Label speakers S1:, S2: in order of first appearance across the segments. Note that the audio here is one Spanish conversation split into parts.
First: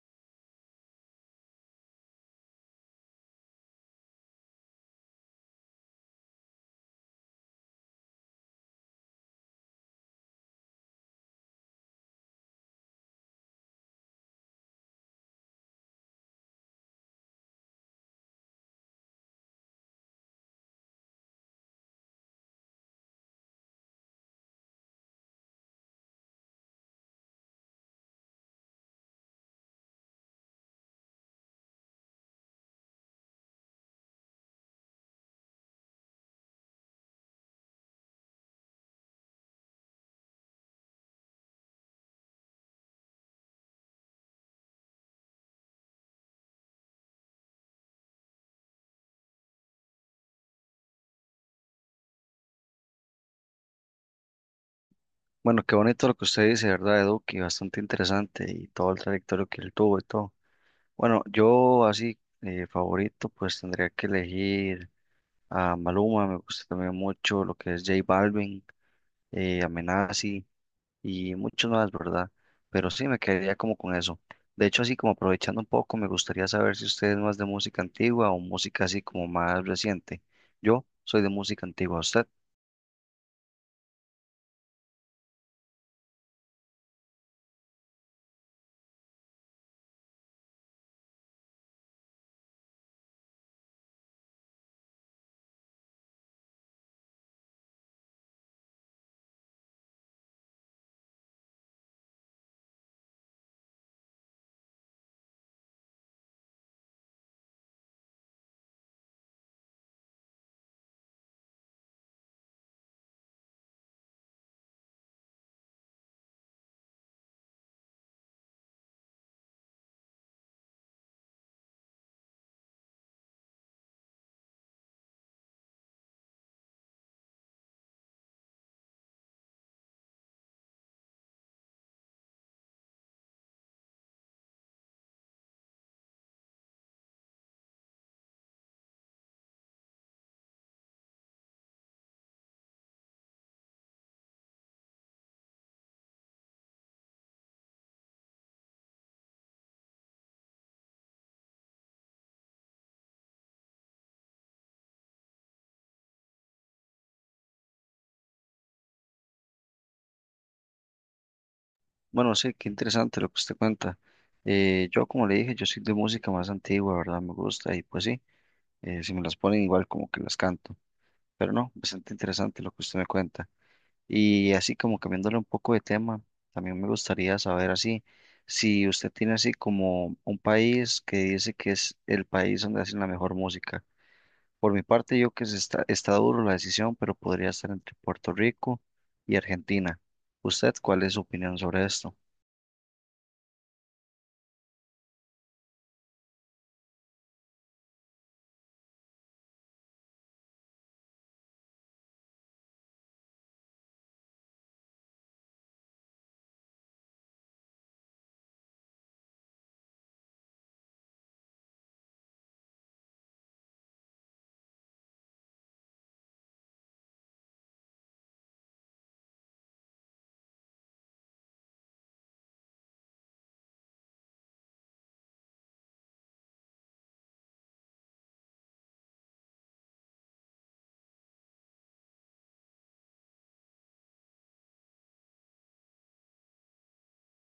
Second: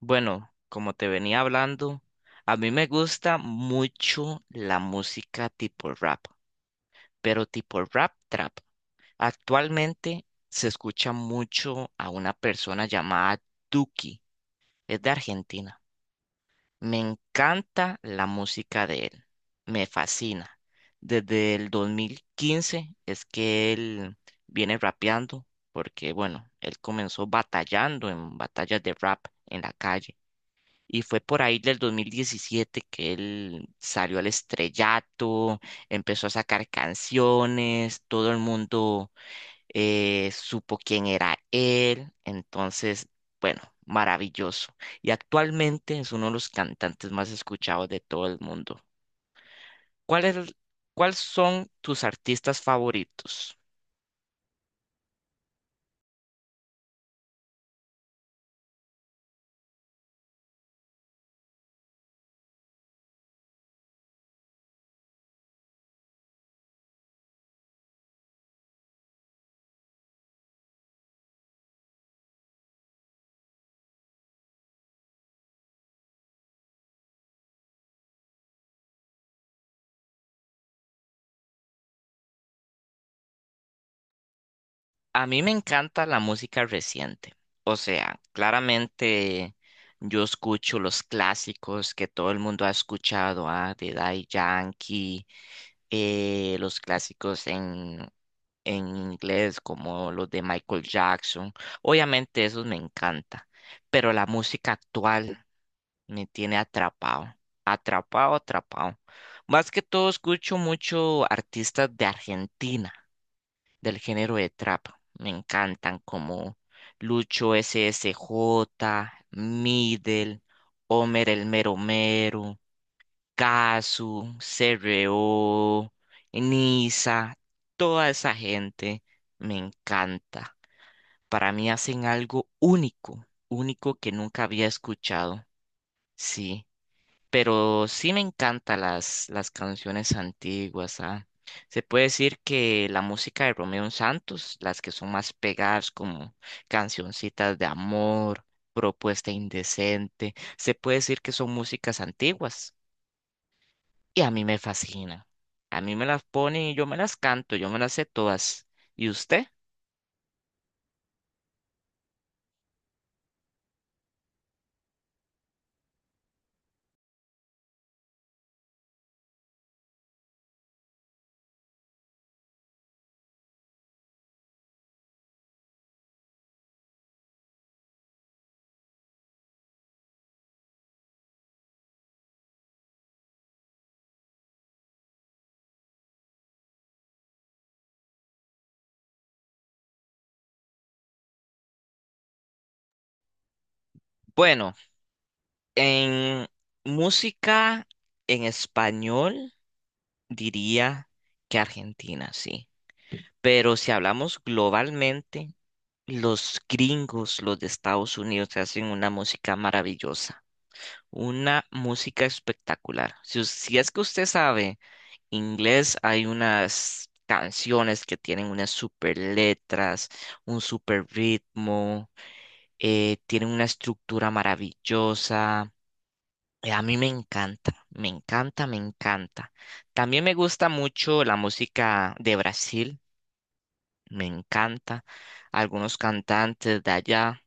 S1: Bueno, como te venía hablando, a mí me gusta mucho la música tipo rap, pero tipo rap trap. Actualmente se escucha mucho a una persona llamada Duki, es de Argentina. Me encanta la música de él, me fascina. Desde el 2015 es que él viene rapeando, porque bueno, él comenzó batallando en batallas de rap en la calle y fue por ahí del 2017 que él salió al estrellato, empezó a sacar canciones, todo el mundo supo quién era él, entonces, bueno, maravilloso. Y actualmente es uno de los cantantes más escuchados de todo el mundo. ¿Cuál es- el- cuál son tus artistas favoritos?
S2: Bueno, qué bonito lo que usted dice, ¿verdad, Edu? Que bastante interesante y todo el trayectorio que él tuvo y todo. Bueno, yo así favorito, pues tendría que elegir a Maluma. Me gusta también mucho lo que es J Balvin, Amenazi y muchos más, ¿verdad? Pero sí, me quedaría como con eso. De hecho, así como aprovechando un poco, me gustaría saber si usted es más de música antigua o música así como más reciente. Yo soy de música antigua, ¿usted?
S1: A mí me encanta la música reciente. O sea, claramente yo escucho los clásicos que todo el mundo ha escuchado, ah, de Daddy Yankee, los clásicos en inglés como los de Michael Jackson. Obviamente esos me encanta, pero la música actual me tiene atrapado, atrapado, atrapado. Más que todo escucho mucho artistas de Argentina del género de trap. Me encantan como Lucho S S J, Middle, Homer el Mero Mero, Kazu, CRO, Nisa, toda esa gente me encanta. Para mí hacen algo único, único que nunca había escuchado. Sí. Pero sí me encantan las canciones antiguas, ¿ah? Se puede decir que la música de Romeo Santos, las que son más pegadas como cancioncitas de amor, propuesta indecente, se puede decir que son músicas antiguas y a mí me fascina. A mí me las ponen y yo me las canto, yo me las sé todas. ¿Y usted?
S2: Bueno, sí, qué interesante lo que usted cuenta. Yo, como le dije, yo soy de música más antigua, ¿verdad? Me gusta y pues sí, si me las ponen igual como que las canto. Pero no, bastante interesante lo que usted me cuenta. Y así como cambiándole un poco de tema, también me gustaría saber así, si usted tiene así como un país que dice que es el país donde hacen la mejor música. Por mi parte, yo que se está, está duro la decisión, pero podría estar entre Puerto Rico y Argentina. ¿Usted cuál es su opinión sobre esto?
S1: Bueno, en música en español diría que Argentina, sí. Pero si hablamos globalmente, los gringos, los de Estados Unidos, hacen una música maravillosa, una música espectacular. Si es que usted sabe inglés, hay unas canciones que tienen unas super letras, un super ritmo, tienen una estructura maravillosa. A mí me encanta, me encanta, me encanta. También me gusta mucho la música de Brasil. Me encanta. Algunos cantantes de allá,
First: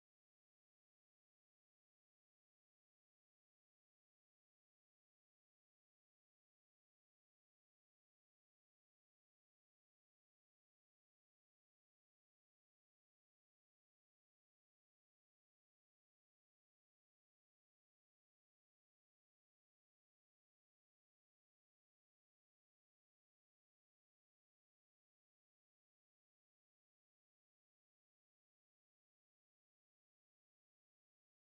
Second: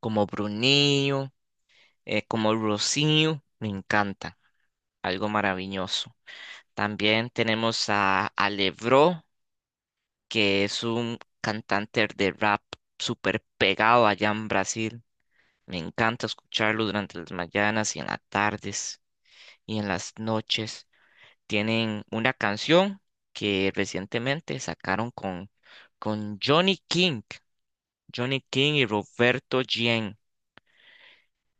S1: como Brunillo, como Rocío, me encanta, algo maravilloso. También tenemos a, Levró que es un cantante de rap súper pegado allá en Brasil. Me encanta escucharlo durante las mañanas y en las tardes y en las noches. Tienen una canción que recientemente sacaron con Johnny King, Johnny King y Roberto Gien.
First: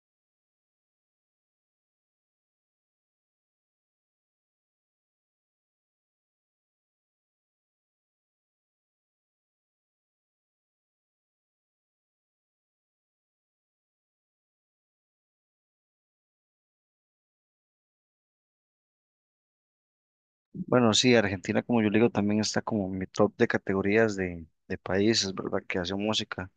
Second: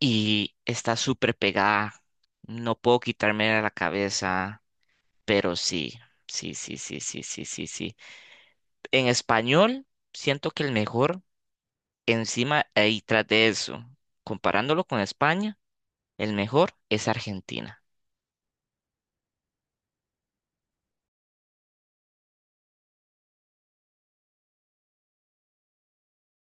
S1: Y está súper pegada. No puedo quitarme de la cabeza, pero sí, sí, sí, sí, sí, sí, sí, sí. En español, siento que el mejor, encima y tras de eso, comparándolo con España, el mejor es Argentina.
S2: Bueno, sí, Argentina, como yo le digo, también está como en mi top de categorías de países, ¿verdad? Que hacen música.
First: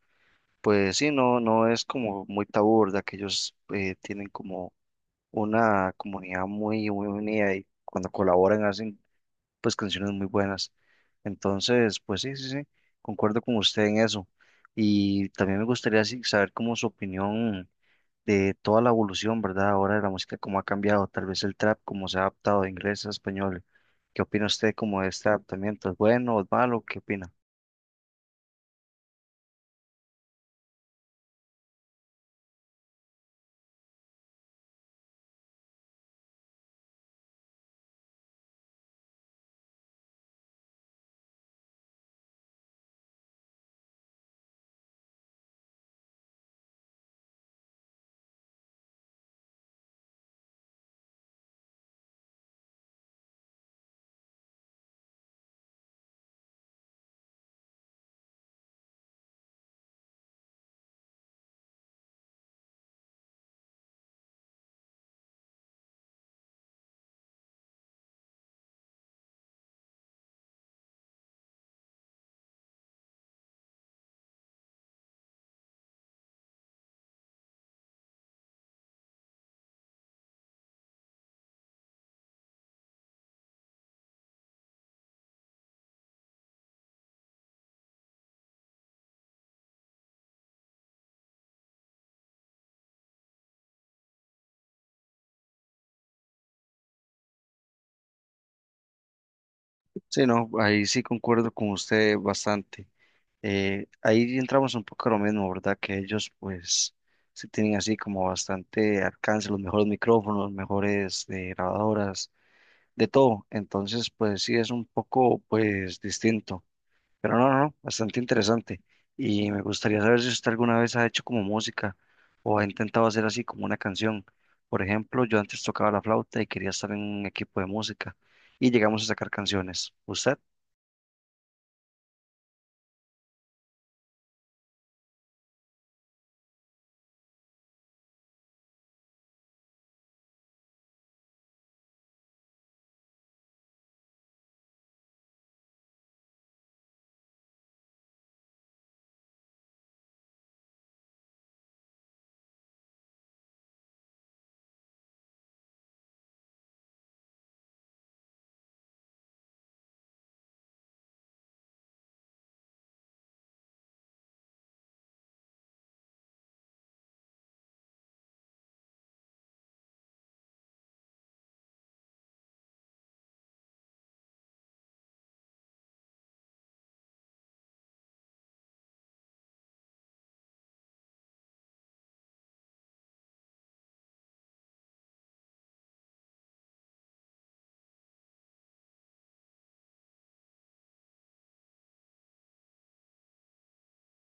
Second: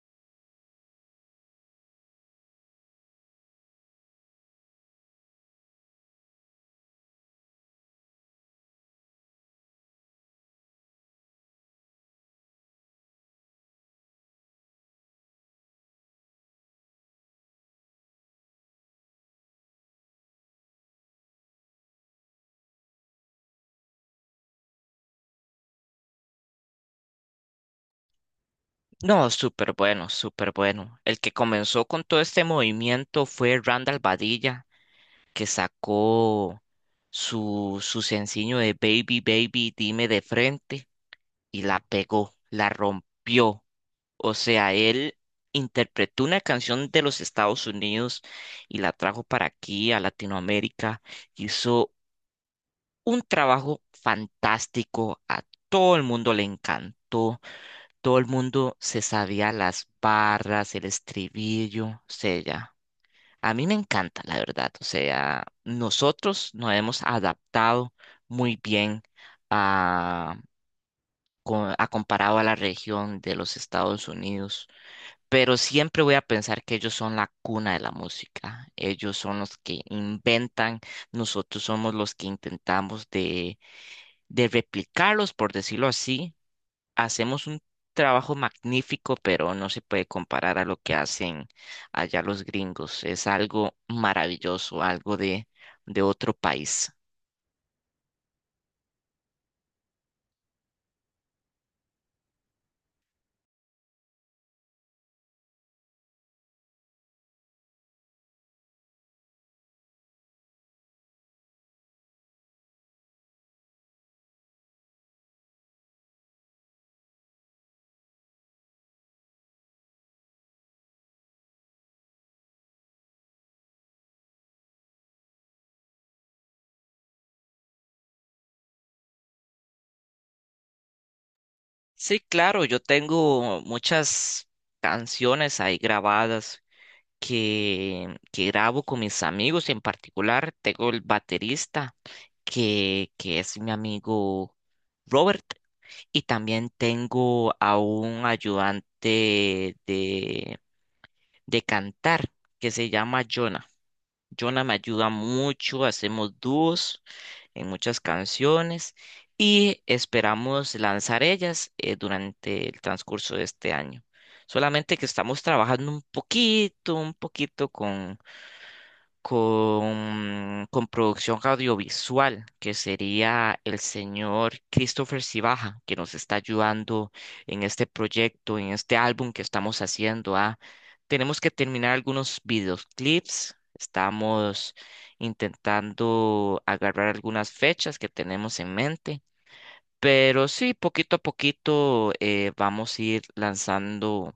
S2: Pues sí, no, no es como muy tabú, ¿verdad? Que ellos tienen como una comunidad muy, muy unida, y cuando colaboran hacen pues canciones muy buenas. Entonces, pues sí, sí, sí, concuerdo con usted en eso. Y también me gustaría sí, saber como su opinión de toda la evolución, ¿verdad? Ahora de la música, cómo ha cambiado, tal vez el trap, cómo se ha adaptado de inglés a español. ¿Qué opina usted como de este adaptamiento? ¿Es bueno o es malo? ¿Qué opina?
S1: No, súper bueno, súper bueno. El que comenzó con todo este movimiento fue Randall Badilla, que sacó su sencillo de Baby, Baby, dime de frente y la pegó, la rompió. O sea, él interpretó una canción de los Estados Unidos y la trajo para aquí, a Latinoamérica. Hizo un trabajo fantástico. A todo el mundo le encantó. Todo el mundo se sabía las barras, el estribillo. O sea, ya. A mí me encanta, la verdad. O sea, nosotros nos hemos adaptado muy bien a, a comparado a la región de los Estados Unidos. Pero siempre voy a pensar que ellos son la cuna de la música. Ellos son los que inventan, nosotros somos los que intentamos de, replicarlos, por decirlo así. Hacemos un trabajo magnífico, pero no se puede comparar a lo que hacen allá los gringos. Es algo maravilloso, algo de, otro país.
S2: Sí, no, ahí sí concuerdo con usted bastante. Ahí entramos un poco a lo mismo, ¿verdad? Que ellos pues sí tienen así como bastante alcance, los mejores micrófonos, mejores grabadoras, de todo. Entonces pues sí es un poco pues distinto. Pero no, no, no, bastante interesante. Y me gustaría saber si usted alguna vez ha hecho como música o ha intentado hacer así como una canción. Por ejemplo, yo antes tocaba la flauta y quería estar en un equipo de música y llegamos a sacar canciones. ¿Usted?
S1: Sí, claro, yo tengo muchas canciones ahí grabadas que grabo con mis amigos, en particular tengo el baterista que, es mi amigo Robert y también tengo a un ayudante de cantar que se llama Jonah. Jonah me ayuda mucho, hacemos dúos en muchas canciones y esperamos lanzar ellas durante el transcurso de este año. Solamente que estamos trabajando un poquito con producción audiovisual, que sería el señor Christopher Cibaja, que nos está ayudando en este proyecto, en este álbum que estamos haciendo. Ah. Tenemos que terminar algunos videoclips, estamos intentando agarrar algunas fechas que tenemos en mente. Pero sí, poquito a poquito vamos a ir lanzando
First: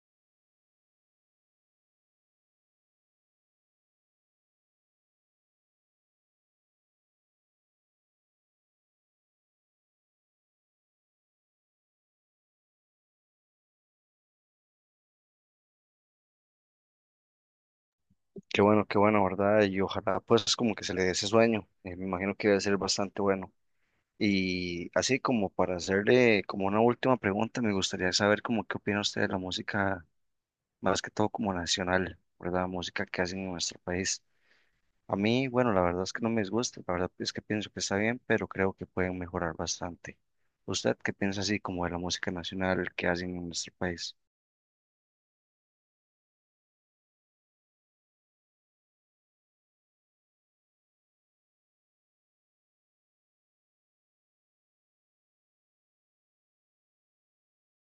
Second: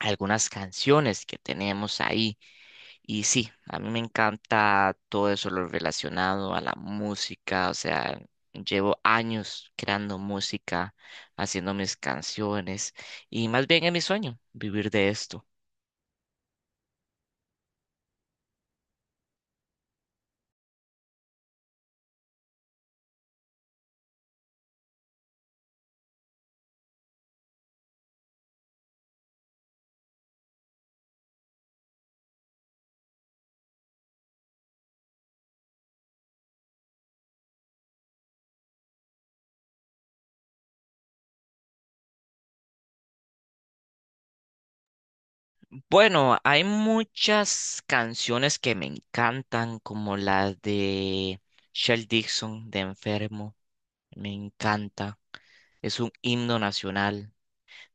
S1: algunas canciones que tenemos ahí. Y sí, a mí me encanta todo eso, lo relacionado a la música, o sea, llevo años creando música, haciendo mis canciones y más bien es mi sueño vivir de esto.
S2: Qué bueno, ¿verdad? Y ojalá pues como que se le dé ese sueño. Me imagino que debe ser bastante bueno. Y así como para hacerle como una última pregunta, me gustaría saber como qué opina usted de la música, más que todo como nacional, ¿verdad? Música que hacen en nuestro país. A mí, bueno, la verdad es que no me disgusta, la verdad es que pienso que está bien, pero creo que pueden mejorar bastante. ¿Usted qué piensa así como de la música nacional que hacen en nuestro país?
S1: Bueno, hay muchas canciones que me encantan, como la de Shel Dixon de Enfermo, me encanta, es un himno nacional.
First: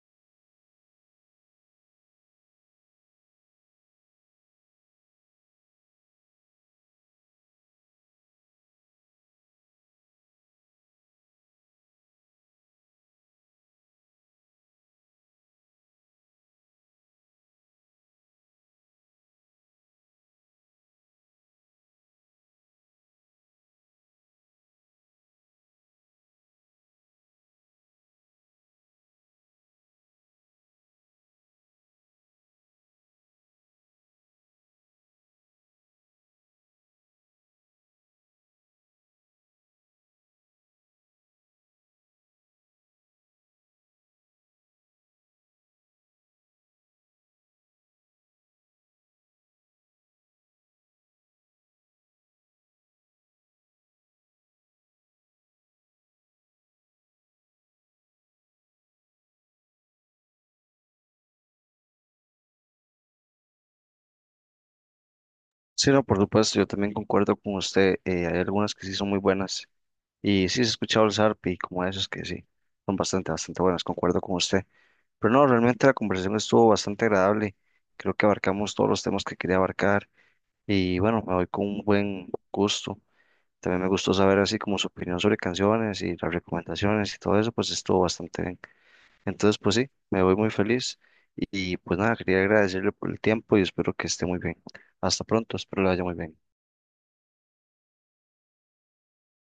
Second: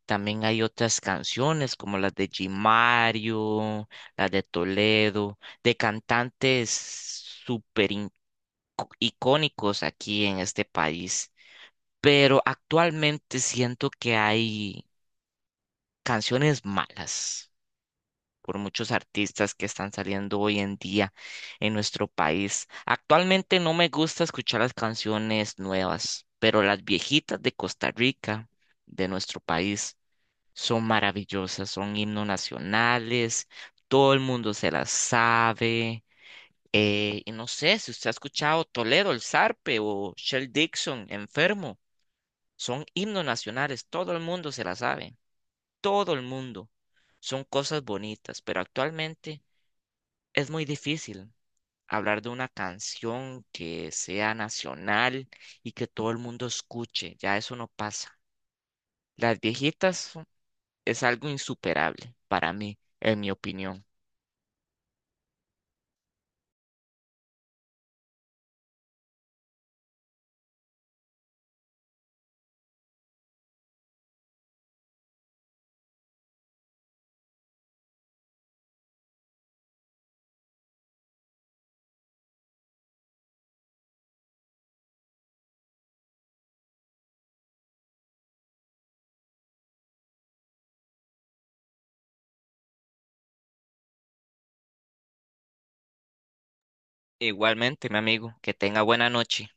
S1: También hay otras canciones como las de G. Mario, las de Toledo, de cantantes súper in- icónicos aquí en este país. Pero actualmente siento que hay canciones malas por muchos artistas que están saliendo hoy en día en nuestro país. Actualmente no me gusta escuchar las canciones nuevas, pero las viejitas de Costa Rica, de nuestro país son maravillosas, son himnos nacionales, todo el mundo se las sabe. Y no sé si usted ha escuchado Toledo, el Zarpe o Shell Dixon, Enfermo, son himnos nacionales, todo el mundo se las sabe, todo el mundo. Son cosas bonitas, pero actualmente es muy difícil hablar de una canción que sea nacional y que todo el mundo escuche, ya eso no pasa. Las viejitas es algo insuperable para mí, en mi opinión.
S2: Sí, no, por supuesto, yo también concuerdo con usted. Hay algunas que sí son muy buenas, y sí he escuchado el zarpe y como esas que sí, son bastante, bastante buenas, concuerdo con usted. Pero no, realmente la conversación estuvo bastante agradable, creo que abarcamos todos los temas que quería abarcar y bueno, me voy con un buen gusto. También me gustó saber así como su opinión sobre canciones y las recomendaciones y todo eso, pues estuvo bastante bien. Entonces, pues sí, me voy muy feliz y pues nada, quería agradecerle por el tiempo y espero que esté muy bien. Hasta pronto, espero le vaya muy bien.
S1: Igualmente, mi amigo, que tenga buena noche.